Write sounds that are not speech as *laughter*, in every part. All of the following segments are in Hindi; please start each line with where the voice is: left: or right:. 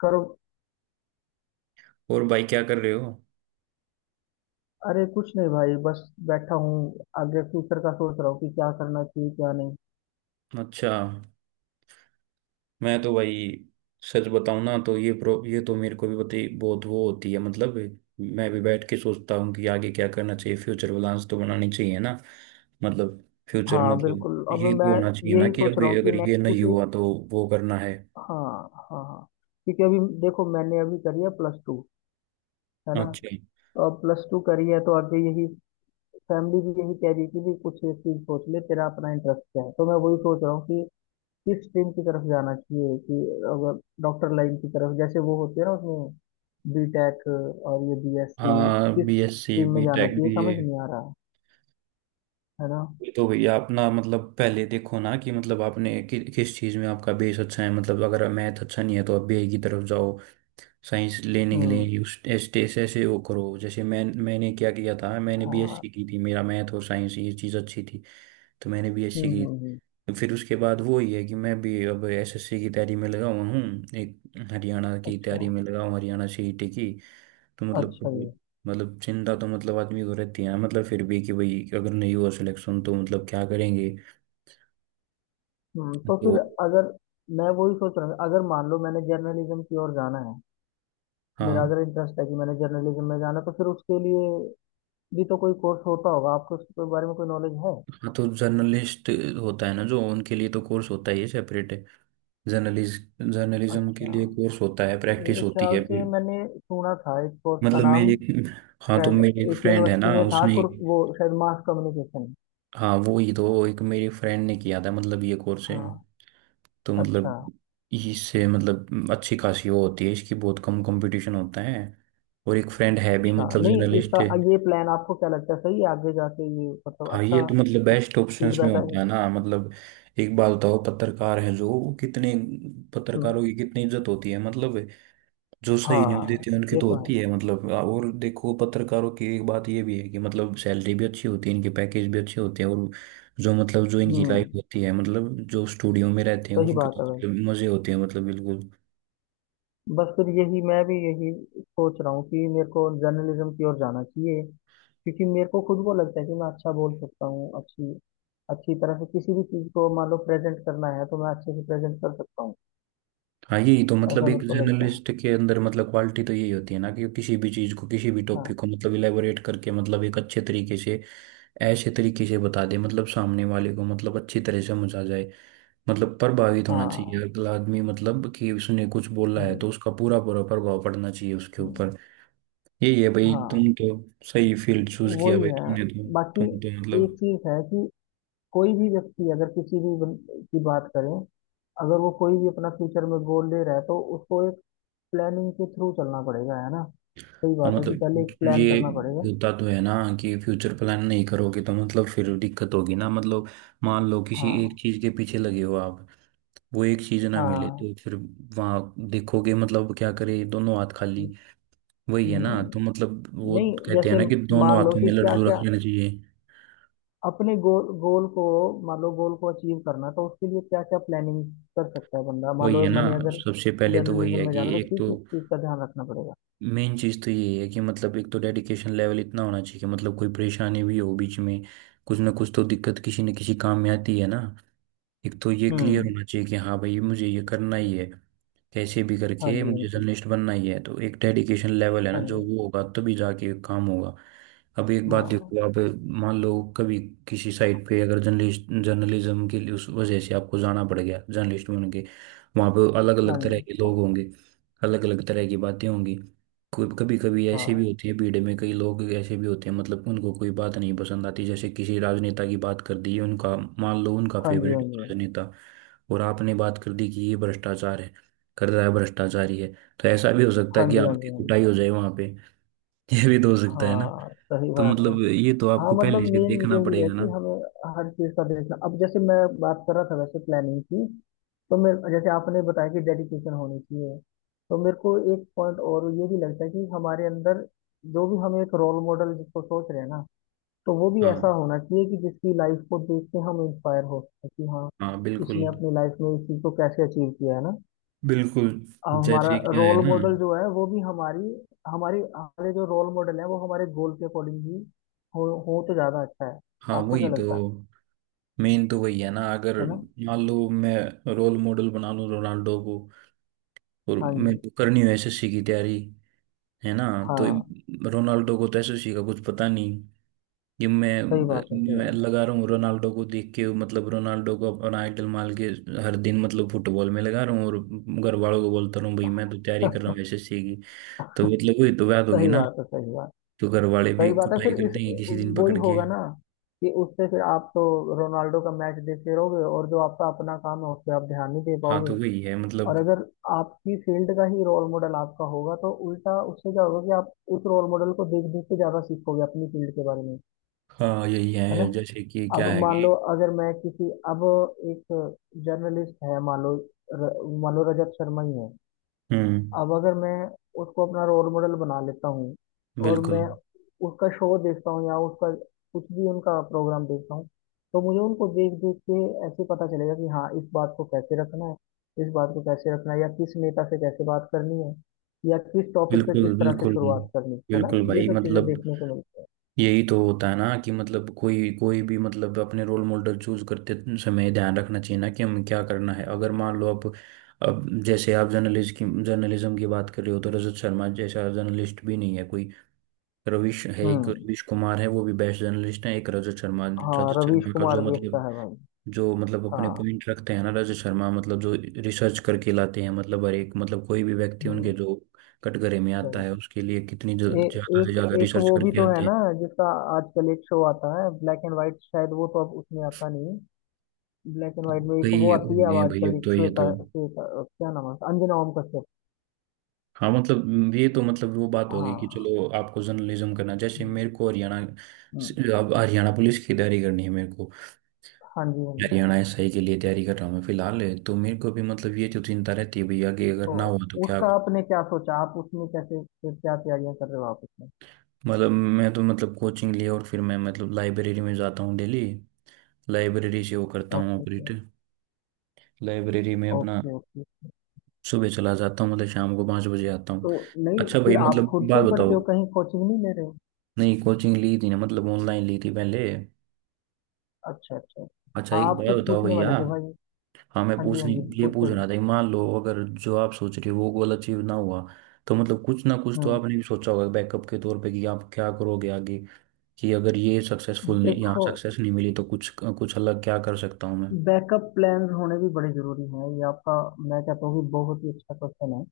left: करो।
right: और भाई क्या कर रहे हो।
left: अरे कुछ नहीं भाई, बस बैठा हूँ आगे फ्यूचर का सोच रहा हूँ कि क्या करना चाहिए क्या नहीं।
right: अच्छा। मैं तो भाई, सच बताऊं ना तो ये प्रो ये तो मेरे को भी पता, बहुत वो होती है मतलब। मैं भी बैठ के सोचता हूँ कि आगे क्या करना चाहिए, फ्यूचर बैलेंस तो बनानी चाहिए ना। मतलब फ्यूचर,
left: हाँ
right: मतलब
left: बिल्कुल। अब
right: ये तो
left: मैं
right: होना चाहिए ना
left: यही
right: कि
left: सोच
right: अब
left: रहा हूँ कि
right: अगर ये
left: नेक्स्ट,
right: नहीं
left: क्योंकि
right: हुआ तो वो करना है।
left: हाँ। हाँ हाँ। क्योंकि अभी देखो मैंने अभी करी है प्लस टू, है ना।
right: अच्छा।
left: तो अब प्लस टू करी है तो आगे यही फैमिली भी यही कह रही थी भी कुछ एक चीज सोच ले तेरा अपना इंटरेस्ट क्या है, तो मैं वही सोच रहा हूँ कि किस स्ट्रीम की तरफ जाना चाहिए कि अगर डॉक्टर लाइन की तरफ जैसे वो होती है ना उसमें बी टेक और ये बी एस सी,
right: हाँ,
left: किस
right: बी एस सी,
left: स्ट्रीम में
right: बी
left: जाना
right: टेक,
left: चाहिए
right: बी।
left: समझ नहीं आ रहा। है ना।
right: ये तो भैया अपना मतलब पहले देखो ना कि मतलब किस चीज़ में आपका बेस अच्छा है। मतलब अगर मैथ अच्छा नहीं है तो आप बीए की तरफ जाओ। साइंस लेने के लिए
left: हम्म।
right: यूज टेस्ट ऐसे वो करो। जैसे मैंने क्या किया था, मैंने
left: हाँ।
right: बीएससी की थी। मेरा मैथ और साइंस ये चीज़ अच्छी थी, तो मैंने बीएससी
left: हम्म
right: की।
left: हम्म हम्म,
right: तो फिर उसके बाद वो ही है कि मैं भी अब एसएससी की तैयारी में लगा हुआ हूँ। एक हरियाणा की
left: अच्छा।
right: तैयारी में लगा हूँ, हरियाणा सीईटी की। तो मतलब,
left: अच्छा जी।
right: मतलब चिंता तो मतलब आदमी को रहती है। मतलब फिर भी कि भाई अगर नहीं हुआ सिलेक्शन तो मतलब क्या करेंगे।
left: हम्म, तो
right: तो
left: फिर अगर मैं वही सोच रहा हूँ, अगर मान लो मैंने जर्नलिज्म की ओर जाना है। मेरा
right: हाँ।
left: अगर इंटरेस्ट है कि मैंने जर्नलिज्म में जाना है, तो फिर उसके लिए भी तो कोई कोर्स होता होगा। आपको उसके बारे में कोई नॉलेज है?
right: हाँ तो जर्नलिस्ट होता है ना, जो उनके लिए तो कोर्स होता ही है सेपरेट। जर्नलिज जर्नलिज्म के
left: अच्छा।
right: लिए कोर्स होता है, प्रैक्टिस
left: मेरे
right: होती
left: ख्याल
right: है
left: से
right: फिर।
left: मैंने सुना था इस कोर्स का
right: मतलब मेरी
left: नाम
right: एक, हाँ तो
left: शायद,
right: मेरी एक
left: एक
right: फ्रेंड है ना
left: यूनिवर्सिटी में था
right: उसने,
left: कुर वो शायद मास कम्युनिकेशन।
right: हाँ वो ही तो, एक मेरी फ्रेंड ने किया था। मतलब ये कोर्स है
left: हाँ।
right: तो मतलब
left: अच्छा।
right: इससे मतलब अच्छी खासी वो होती है। इसकी बहुत कम कंपटीशन होता है। और एक फ्रेंड है भी
left: अच्छा,
right: मतलब
left: नहीं इसका
right: जर्नलिस्ट।
left: ये प्लान आपको क्या लगता है सही है आगे जाके? ये मतलब
right: हाँ ये
left: अच्छा
right: तो मतलब बेस्ट ऑप्शंस में
left: फीडबैक
right: होता
left: आएगा?
right: है ना मतलब। एक बात बताओ, पत्रकार है जो वो कितने,
left: हम्म।
right: पत्रकारों की कितनी इज्जत होती है मतलब। जो सही न्यूज़
left: हाँ,
right: देती है उनकी
left: ये
right: तो
left: तो है।
right: होती है मतलब। और देखो, पत्रकारों की एक बात ये भी है कि मतलब सैलरी भी अच्छी होती है, इनके पैकेज भी अच्छे होते हैं। और जो मतलब जो इनकी
left: हम्म,
right: लाइफ होती है मतलब, जो स्टूडियो में रहते हैं
left: सही
right: उसके
left: बात
right: तो
left: है भाई।
right: मतलब मजे होते हैं मतलब, बिल्कुल।
left: बस फिर यही मैं भी यही सोच रहा हूँ कि मेरे को जर्नलिज्म की ओर जाना चाहिए, क्योंकि मेरे को खुद को लगता है कि मैं अच्छा बोल सकता हूँ, अच्छी अच्छी तरह से किसी भी चीज़ को मान लो प्रेजेंट करना है तो मैं अच्छे से प्रेजेंट कर सकता हूँ।
right: हाँ यही तो मतलब,
left: ऐसा
right: एक
left: मेरे को लगता है।
right: जर्नलिस्ट के अंदर मतलब क्वालिटी तो यही होती है ना कि किसी भी चीज़ को, किसी भी
left: हाँ।
right: टॉपिक को मतलब इलेबोरेट करके मतलब एक अच्छे तरीके से, ऐसे तरीके से बता दे मतलब सामने वाले को मतलब अच्छी तरह समझ आ जाए। मतलब प्रभावित होना चाहिए
left: हाँ।
right: अगला आदमी मतलब, कि उसने कुछ बोला है तो
left: हम्म,
right: उसका पूरा पूरा प्रभाव पड़ना चाहिए उसके
left: हम्म,
right: ऊपर। यही है भाई,
left: हाँ
right: तुम तो सही फील्ड चूज किया
left: वही
right: भाई
left: है।
right: तुमने तो। तुम
left: बाकी
right: तो
left: एक
right: मतलब,
left: चीज है कि कोई भी व्यक्ति अगर किसी भी की बात करें, अगर वो कोई भी अपना फ्यूचर में गोल ले रहा है तो उसको एक प्लानिंग के थ्रू चलना पड़ेगा, है ना। सही
right: हाँ
left: बात है कि पहले
right: मतलब
left: एक प्लान
right: ये
left: करना पड़ेगा।
right: होता तो है ना कि फ्यूचर प्लान नहीं करोगे तो मतलब फिर दिक्कत होगी ना मतलब। मान लो किसी एक
left: हाँ।
right: चीज के पीछे लगे हो आप, वो एक चीज ना मिले
left: हाँ।
right: तो फिर वहाँ देखोगे मतलब क्या करे, दोनों हाथ खाली। वही है ना,
left: हम्म,
right: तो मतलब वो
left: नहीं
right: कहते हैं
left: जैसे
right: ना कि दोनों
left: मान लो
right: हाथों
left: कि
right: में
left: क्या
right: लड्डू रख
left: क्या
right: लेना चाहिए।
left: अपने गोल गोल को, मान लो गोल को अचीव करना, तो उसके लिए क्या क्या प्लानिंग कर सकता है बंदा। मान
right: वही
left: लो
right: है ना।
left: मैंने अगर
right: सबसे पहले तो वही
left: जर्नलिज्म
right: है
left: में
right: कि
left: जाना तो
right: एक
left: किस
right: तो,
left: किस चीज का ध्यान रखना पड़ेगा।
right: मेन चीज़ तो यही है कि मतलब एक तो डेडिकेशन लेवल इतना होना चाहिए कि मतलब कोई परेशानी भी हो बीच में, कुछ ना कुछ तो दिक्कत किसी न किसी काम में आती है ना। एक तो ये क्लियर
left: हम्म।
right: होना चाहिए कि हाँ भाई मुझे ये करना ही है, कैसे भी
left: हाँ
right: करके
left: जी। हाँ
right: मुझे
left: जी।
right: जर्नलिस्ट बनना ही है। तो एक डेडिकेशन लेवल है ना,
left: हाँ
right: जो
left: जी।
right: वो होगा तभी जाके काम होगा। अब एक बात
left: हाँ।
right: देखो आप, मान लो कभी किसी साइट पे अगर जर्नलिस्ट, जर्नलिज्म के लिए उस वजह से आपको जाना पड़ गया जर्नलिस्ट बन के, वहाँ पे अलग
left: हाँ
right: अलग तरह
left: जी।
right: के लोग होंगे, अलग अलग तरह की बातें होंगी। कभी कभी ऐसे भी
left: हाँ।
right: होती है, भीड़ में कई लोग ऐसे भी होते हैं मतलब उनको कोई बात नहीं पसंद आती। जैसे किसी राजनेता की बात कर दी, उनका मान लो उनका
left: हाँ जी।
right: फेवरेट
left: हाँ जी।
right: राजनेता, और आपने बात कर दी कि ये भ्रष्टाचार है, कर रहा है, भ्रष्टाचारी है, तो ऐसा भी हो सकता है
left: हाँ
right: कि
left: जी। हाँ
right: आपकी
left: जी। हाँ जी।
right: कुटाई हो जाए वहां पे *laughs* ये भी तो हो सकता है ना।
left: हाँ, सही
right: तो
left: बात है।
right: मतलब ये तो
left: हाँ
right: आपको पहले
left: मतलब
right: से
left: मेन
right: देखना
left: यही है
right: पड़ेगा
left: कि
right: ना।
left: हमें हर चीज़ का देखना। अब जैसे मैं बात कर रहा था वैसे प्लानिंग की, तो मेरे जैसे आपने बताया कि डेडिकेशन होनी चाहिए, तो मेरे को एक पॉइंट और ये भी लगता है कि हमारे अंदर जो भी हम एक रोल मॉडल जिसको सोच रहे हैं ना, तो वो भी
right: हाँ।
left: ऐसा होना चाहिए कि जिसकी लाइफ को देख के हम इंस्पायर हो सके कि हाँ
right: हाँ बिल्कुल।
left: इसने अपनी लाइफ में इस चीज़ को कैसे अचीव किया है ना।
right: बिल्कुल
left: अब हमारा
right: जैसे क्या है
left: रोल
right: ना।
left: मॉडल जो है वो भी हमारी हमारी हमारे जो रोल मॉडल है वो हमारे गोल के अकॉर्डिंग ही हो तो ज्यादा अच्छा है।
right: हाँ
left: आपको
right: वही
left: क्या
right: तो,
left: लगता है
right: मेन तो वही है ना। अगर
left: है ना।
right: मान लो मैं रोल मॉडल बना लूं रोनाल्डो को, और
left: हाँ
right: मेरे
left: जी।
right: को करनी हो एसएससी की तैयारी, है ना। तो
left: हाँ,
right: रोनाल्डो को तो एसएससी का कुछ पता नहीं कि मैं
left: सही बात है, सही
right: मैं
left: बात।
right: लगा रहा हूँ रोनाल्डो को देख के, मतलब रोनाल्डो को अपना आइडल मान के हर दिन मतलब फुटबॉल में लगा रहा हूँ, और घर वालों को बोलता रहा हूँ भाई मैं तो तैयारी कर रहा हूँ एसएससी की। तो मतलब वही तो बात होगी
left: सही
right: ना।
left: बात है, सही बात।
right: तो घर वाले भी
left: सही बात है फिर
right: कुटाई कर
left: इस
right: देंगे किसी दिन
left: वो ही
right: पकड़ के।
left: होगा ना कि उससे फिर आप तो रोनाल्डो का मैच देखते रहोगे और जो आपका अपना काम है उस पर आप ध्यान नहीं दे
right: हाँ
left: पाओगे।
right: तो वही है
left: और
right: मतलब।
left: अगर आपकी फील्ड का ही रोल मॉडल आपका होगा तो उल्टा उससे क्या होगा कि आप उस रोल मॉडल को देख देख के ज्यादा सीखोगे अपनी फील्ड के बारे में।
right: हाँ यही
left: है ना।
right: है, जैसे कि
left: अब
right: क्या है
left: मान
right: कि,
left: लो अगर मैं किसी अब एक जर्नलिस्ट है मान लो र, मान लो रजत शर्मा ही है।
right: हम्म।
left: अब अगर मैं उसको अपना रोल मॉडल बना लेता हूँ और
right: बिल्कुल
left: मैं उसका शो देखता हूँ या उसका कुछ भी उनका प्रोग्राम देखता हूँ, तो मुझे उनको देख देख के ऐसे पता चलेगा कि हाँ इस बात को कैसे रखना है। इस बात को कैसे रखना है या किस नेता से कैसे बात करनी है या किस टॉपिक पे किस
right: बिल्कुल,
left: तरह से
right: बिल्कुल
left: शुरुआत करनी है ना,
right: बिल्कुल
left: ये
right: भाई
left: सब चीजें
right: मतलब
left: देखने को मिलती है।
right: यही तो होता है ना कि मतलब कोई कोई भी मतलब अपने रोल मॉडल चूज करते समय ध्यान रखना चाहिए ना कि हमें क्या करना है। अगर मान लो आप, अब जैसे आप जर्नलिस्ट की, जर्नलिज्म की बात कर रहे हो, तो रजत शर्मा जैसा जर्नलिस्ट भी नहीं है कोई। रविश है, एक
left: हम्म।
right: रविश कुमार है वो भी बेस्ट जर्नलिस्ट है, एक रजत शर्मा।
left: हाँ
right: रजत
left: रवीश
right: शर्मा का जो
left: कुमार भी
right: मतलब,
left: अच्छा है भाई।
right: जो मतलब अपने
left: हाँ।
right: पॉइंट रखते हैं ना रजत शर्मा, मतलब जो रिसर्च करके लाते हैं मतलब। हर एक मतलब कोई भी व्यक्ति उनके
left: हम्म,
right: जो कटघरे में आता है,
left: सही।
right: उसके लिए कितनी
left: ए,
right: ज्यादा से
left: एक
right: ज्यादा
left: एक
right: रिसर्च
left: वो भी
right: करके
left: तो है
right: आते हैं।
left: ना, जिसका आजकल एक शो आता है ब्लैक एंड वाइट। शायद वो तो अब उसमें आता नहीं। ब्लैक एंड वाइट में
right: भाई
left: एक वो आती है अब
right: ये भाई
left: आजकल,
right: अब
left: एक
right: तो ये तो,
left: श्वेता, श्वेता क्या नाम है उसका? अंजना ओम कश्यप।
right: हाँ मतलब ये तो मतलब वो बात होगी कि
left: हाँ।
right: चलो आपको जर्नलिज्म करना, जैसे
left: हम्म,
right: मेरे को हरियाणा,
left: हम्म,
right: अब हरियाणा पुलिस की तैयारी करनी है मेरे को।
left: हाँ जी। हाँ जी।
right: हरियाणा एसआई के लिए तैयारी कर रहा हूँ मैं फिलहाल। तो मेरे को भी मतलब ये जो चिंता रहती है भैया कि अगर
left: तो
right: ना हुआ तो क्या
left: उसका
right: कर।
left: आपने क्या सोचा? आप उसमें कैसे फिर क्या तैयारियां कर रहे हो आप उसमें?
right: मतलब मैं तो मतलब कोचिंग लिया और फिर मैं मतलब लाइब्रेरी में जाता हूँ डेली। लाइब्रेरी से वो करता हूँ
left: ओके ओके।
right: ऑपरेट। लाइब्रेरी में अपना
left: ओके ओके।
right: सुबह चला जाता हूँ, मतलब शाम को 5 बजे आता हूँ।
left: तो नहीं
right: अच्छा भाई
left: फिर आप
right: मतलब
left: खुद से
right: बात
left: ही पढ़ते हो,
right: बताओ,
left: कहीं कोचिंग नहीं ले रहे हो?
right: नहीं कोचिंग ली थी ना, मतलब ऑनलाइन ली थी पहले।
left: अच्छा अच्छा।
right: अच्छा
left: हाँ
right: एक
left: आप
right: बात
left: कुछ
right: बताओ
left: पूछने
right: भैया,
left: वाले थे भाई।
right: हाँ मैं
left: हाँ जी हाँ
right: पूछने,
left: जी,
right: ये पूछ
left: पूछो जी।
right: रहा था कि मान लो अगर जो आप सोच रहे हो वो गोल अचीव ना हुआ, तो मतलब कुछ ना कुछ तो
left: हम्म।
right: आपने भी सोचा होगा बैकअप के तौर पे कि आप क्या करोगे आगे, कि अगर ये सक्सेसफुल नहीं, यहाँ
left: देखो,
right: सक्सेस नहीं मिली तो कुछ कुछ अलग क्या कर सकता हूँ मैं।
left: बैकअप प्लान्स होने भी बड़े ज़रूरी हैं ये आपका, मैं कहता हूँ कि बहुत ही अच्छा क्वेश्चन है।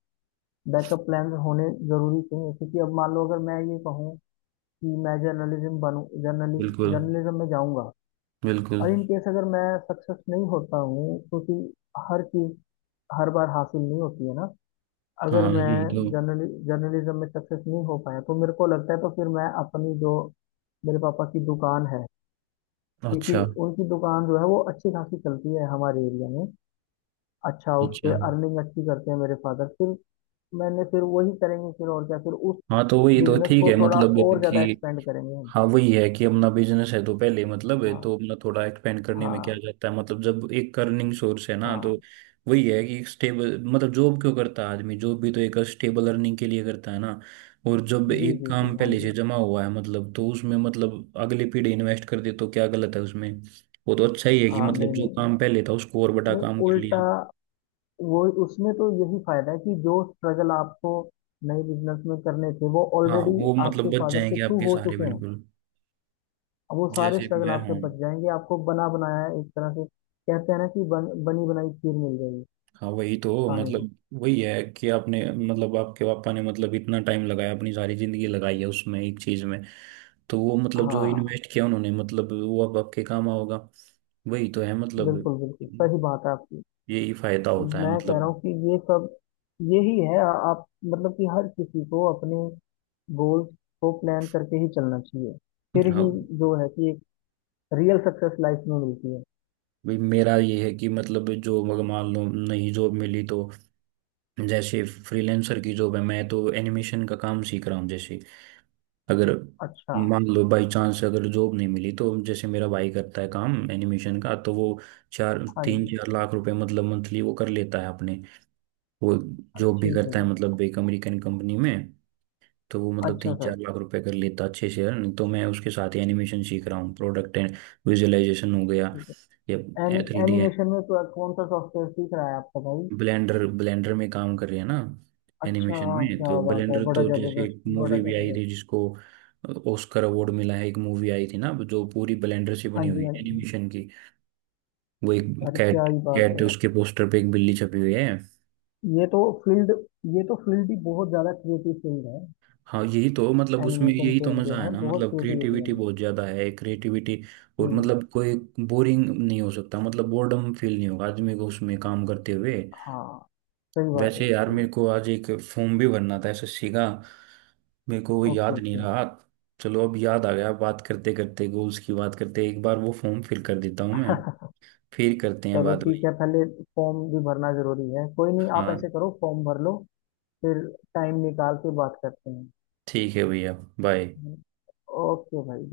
left: बैकअप प्लान्स होने ज़रूरी चाहिए, क्योंकि अब मान लो अगर मैं ये कहूँ कि मैं जर्नलिज्म बनूँ जर्नलिस्ट
right: बिल्कुल
left: जर्नलिज्म में जाऊँगा,
right: बिल्कुल।
left: और इन केस अगर मैं सक्सेस नहीं होता हूँ, क्योंकि हर चीज़ हर बार हासिल नहीं होती है ना। अगर
right: हाँ
left: मैं
right: यही तो।
left: जर्नलिज्म में सक्सेस नहीं हो पाया तो मेरे को लगता है तो फिर मैं अपनी जो, मेरे पापा की दुकान है, क्योंकि
right: अच्छा
left: उनकी दुकान जो है वो अच्छी खासी चलती है हमारे एरिया में। अच्छा। उस
right: अच्छा।
left: पे अर्निंग अच्छी करते हैं मेरे फादर, फिर मैंने फिर वही करेंगे फिर, और क्या, फिर उस
right: हाँ तो वही तो
left: बिजनेस
right: ठीक
left: को
right: है
left: थोड़ा
right: मतलब
left: और ज़्यादा
right: कि,
left: एक्सपेंड करेंगे हम।
right: हाँ वही है कि अपना बिजनेस है तो पहले मतलब है
left: हाँ।
right: तो अपना, थोड़ा एक्सपेंड करने में क्या
left: हाँ।
right: जाता है मतलब। जब एक अर्निंग सोर्स है ना तो,
left: हाँ।
right: वही है कि स्टेबल मतलब जॉब क्यों करता है आदमी, जॉब भी तो एक स्टेबल अर्निंग के लिए करता है ना। और जब
left: जी
right: एक
left: जी जी।
right: काम
left: हाँ
right: पहले से
left: जी।
right: जमा हुआ है मतलब, तो उसमें मतलब अगली पीढ़ी इन्वेस्ट कर दे तो क्या गलत है उसमें। वो तो अच्छा ही है कि
left: हाँ,
right: मतलब
left: नहीं
right: जो
left: नहीं।
right: काम पहले था उसको और बड़ा
left: नहीं
right: काम कर
left: उल्टा,
right: लिया।
left: वो उसमें तो यही फायदा है कि जो स्ट्रगल आपको नए बिजनेस में करने थे वो
right: हाँ
left: ऑलरेडी
right: वो मतलब
left: आपके
right: बच
left: फादर के
right: जाएंगे
left: थ्रू
right: आपके
left: हो
right: सारे,
left: चुके हैं।
right: बिल्कुल।
left: अब वो सारे
right: जैसे
left: स्ट्रगल
right: मैं
left: आपके
right: हूँ।
left: बच जाएंगे, आपको बना बनाया, एक तरह से कहते हैं ना कि बनी बनाई खीर मिल जाएगी
right: हाँ वही तो
left: खाने को।
right: मतलब, वही है कि आपने मतलब आपके पापा ने मतलब इतना टाइम लगाया, अपनी सारी जिंदगी लगाई है उसमें एक चीज में। तो वो मतलब जो
left: हाँ
right: इन्वेस्ट किया उन्होंने मतलब वो अब आपके काम आओगा। वही तो है मतलब।
left: बिल्कुल बिल्कुल, सही बात है आपकी।
right: यही फायदा होता है
left: मैं कह रहा
right: मतलब।
left: हूँ कि ये सब यही है आप मतलब कि हर किसी को अपने गोल्स को प्लान करके ही चलना चाहिए, फिर
right: हाँ
left: ही जो है कि एक रियल सक्सेस लाइफ में मिलती है।
right: भाई मेरा ये है कि मतलब जो, मगर मान लो नहीं जॉब मिली तो, जैसे फ्रीलांसर की जॉब है, मैं तो एनिमेशन का काम सीख रहा हूँ। जैसे अगर
left: अच्छा।
right: मान लो बाई चांस अगर जॉब नहीं मिली, तो जैसे मेरा भाई करता है काम एनिमेशन का, तो वो चार,
left: हाँ
right: तीन
left: जी।
right: चार लाख रुपए मतलब मंथली वो कर लेता है अपने। वो जॉब भी
left: ठीक है
right: करता है
left: जी।
right: मतलब एक अमेरिकन कंपनी में। तो वो मतलब
left: अच्छा
right: तीन
left: सर।
right: चार लाख रुपए कर लेता है अच्छे से earn। तो मैं उसके साथ ही एनिमेशन सीख रहा हूँ। प्रोडक्ट एंड विजुअलाइजेशन हो गया
left: ठीक
right: या
left: है। Any,
right: 3D।
left: एनिमेशन में तो कौन सा सॉफ्टवेयर सीख रहा है आपका भाई?
right: ब्लेंडर, ब्लेंडर में काम कर रही है ना।
left: अच्छा।
right: एनिमेशन में
left: क्या
right: तो
left: बात है,
right: ब्लेंडर,
left: बड़ा
right: तो जैसे
left: जबरदस्त।
right: एक
left: बड़ा
right: मूवी भी आई
left: जबरदस्त।
right: थी जिसको ऑस्कर अवार्ड मिला है। एक मूवी आई थी ना जो पूरी ब्लेंडर से
left: हाँ
right: बनी हुई
left: जी
right: है
left: हाँ जी।
right: एनिमेशन की। वो एक
left: अरे क्या
right: कैट,
left: ही बात है
right: कैट
left: यार।
right: उसके पोस्टर पे एक बिल्ली छपी हुई है।
left: ये तो फील्ड ये तो फील्ड ही बहुत ज़्यादा क्रिएटिव फील्ड है।
right: हाँ यही तो मतलब उसमें
left: एनिमेशन
right: यही तो
left: फील्ड
right: मजा
left: जो
right: है
left: है
right: ना,
left: बहुत
right: मतलब
left: क्रिएटिविटी
right: क्रिएटिविटी
left: वाली है।
right: बहुत ज्यादा है, क्रिएटिविटी। और
left: हम्म।
right: मतलब कोई बोरिंग नहीं हो सकता, मतलब बोर्डम फील नहीं होगा आदमी को उसमें काम करते हुए।
left: हाँ, सही बात है,
right: वैसे यार
left: सही
right: मेरे
left: बात।
right: को आज एक फॉर्म भी भरना था एसएससी का, मेरे को वो
left: ओके
right: याद नहीं
left: ओके।
right: रहा। चलो अब याद आ गया बात करते करते, गोल्स की बात करते एक बार वो फॉर्म फिल कर देता हूँ मैं, फिर करते हैं
left: चलो
right: बात
left: ठीक
right: भाई।
left: है, पहले फॉर्म भी भरना जरूरी है, कोई नहीं आप
right: हाँ
left: ऐसे करो फॉर्म भर लो, फिर टाइम निकाल के बात करते हैं।
right: ठीक है भैया। बाय।
left: ओके भाई, बाय।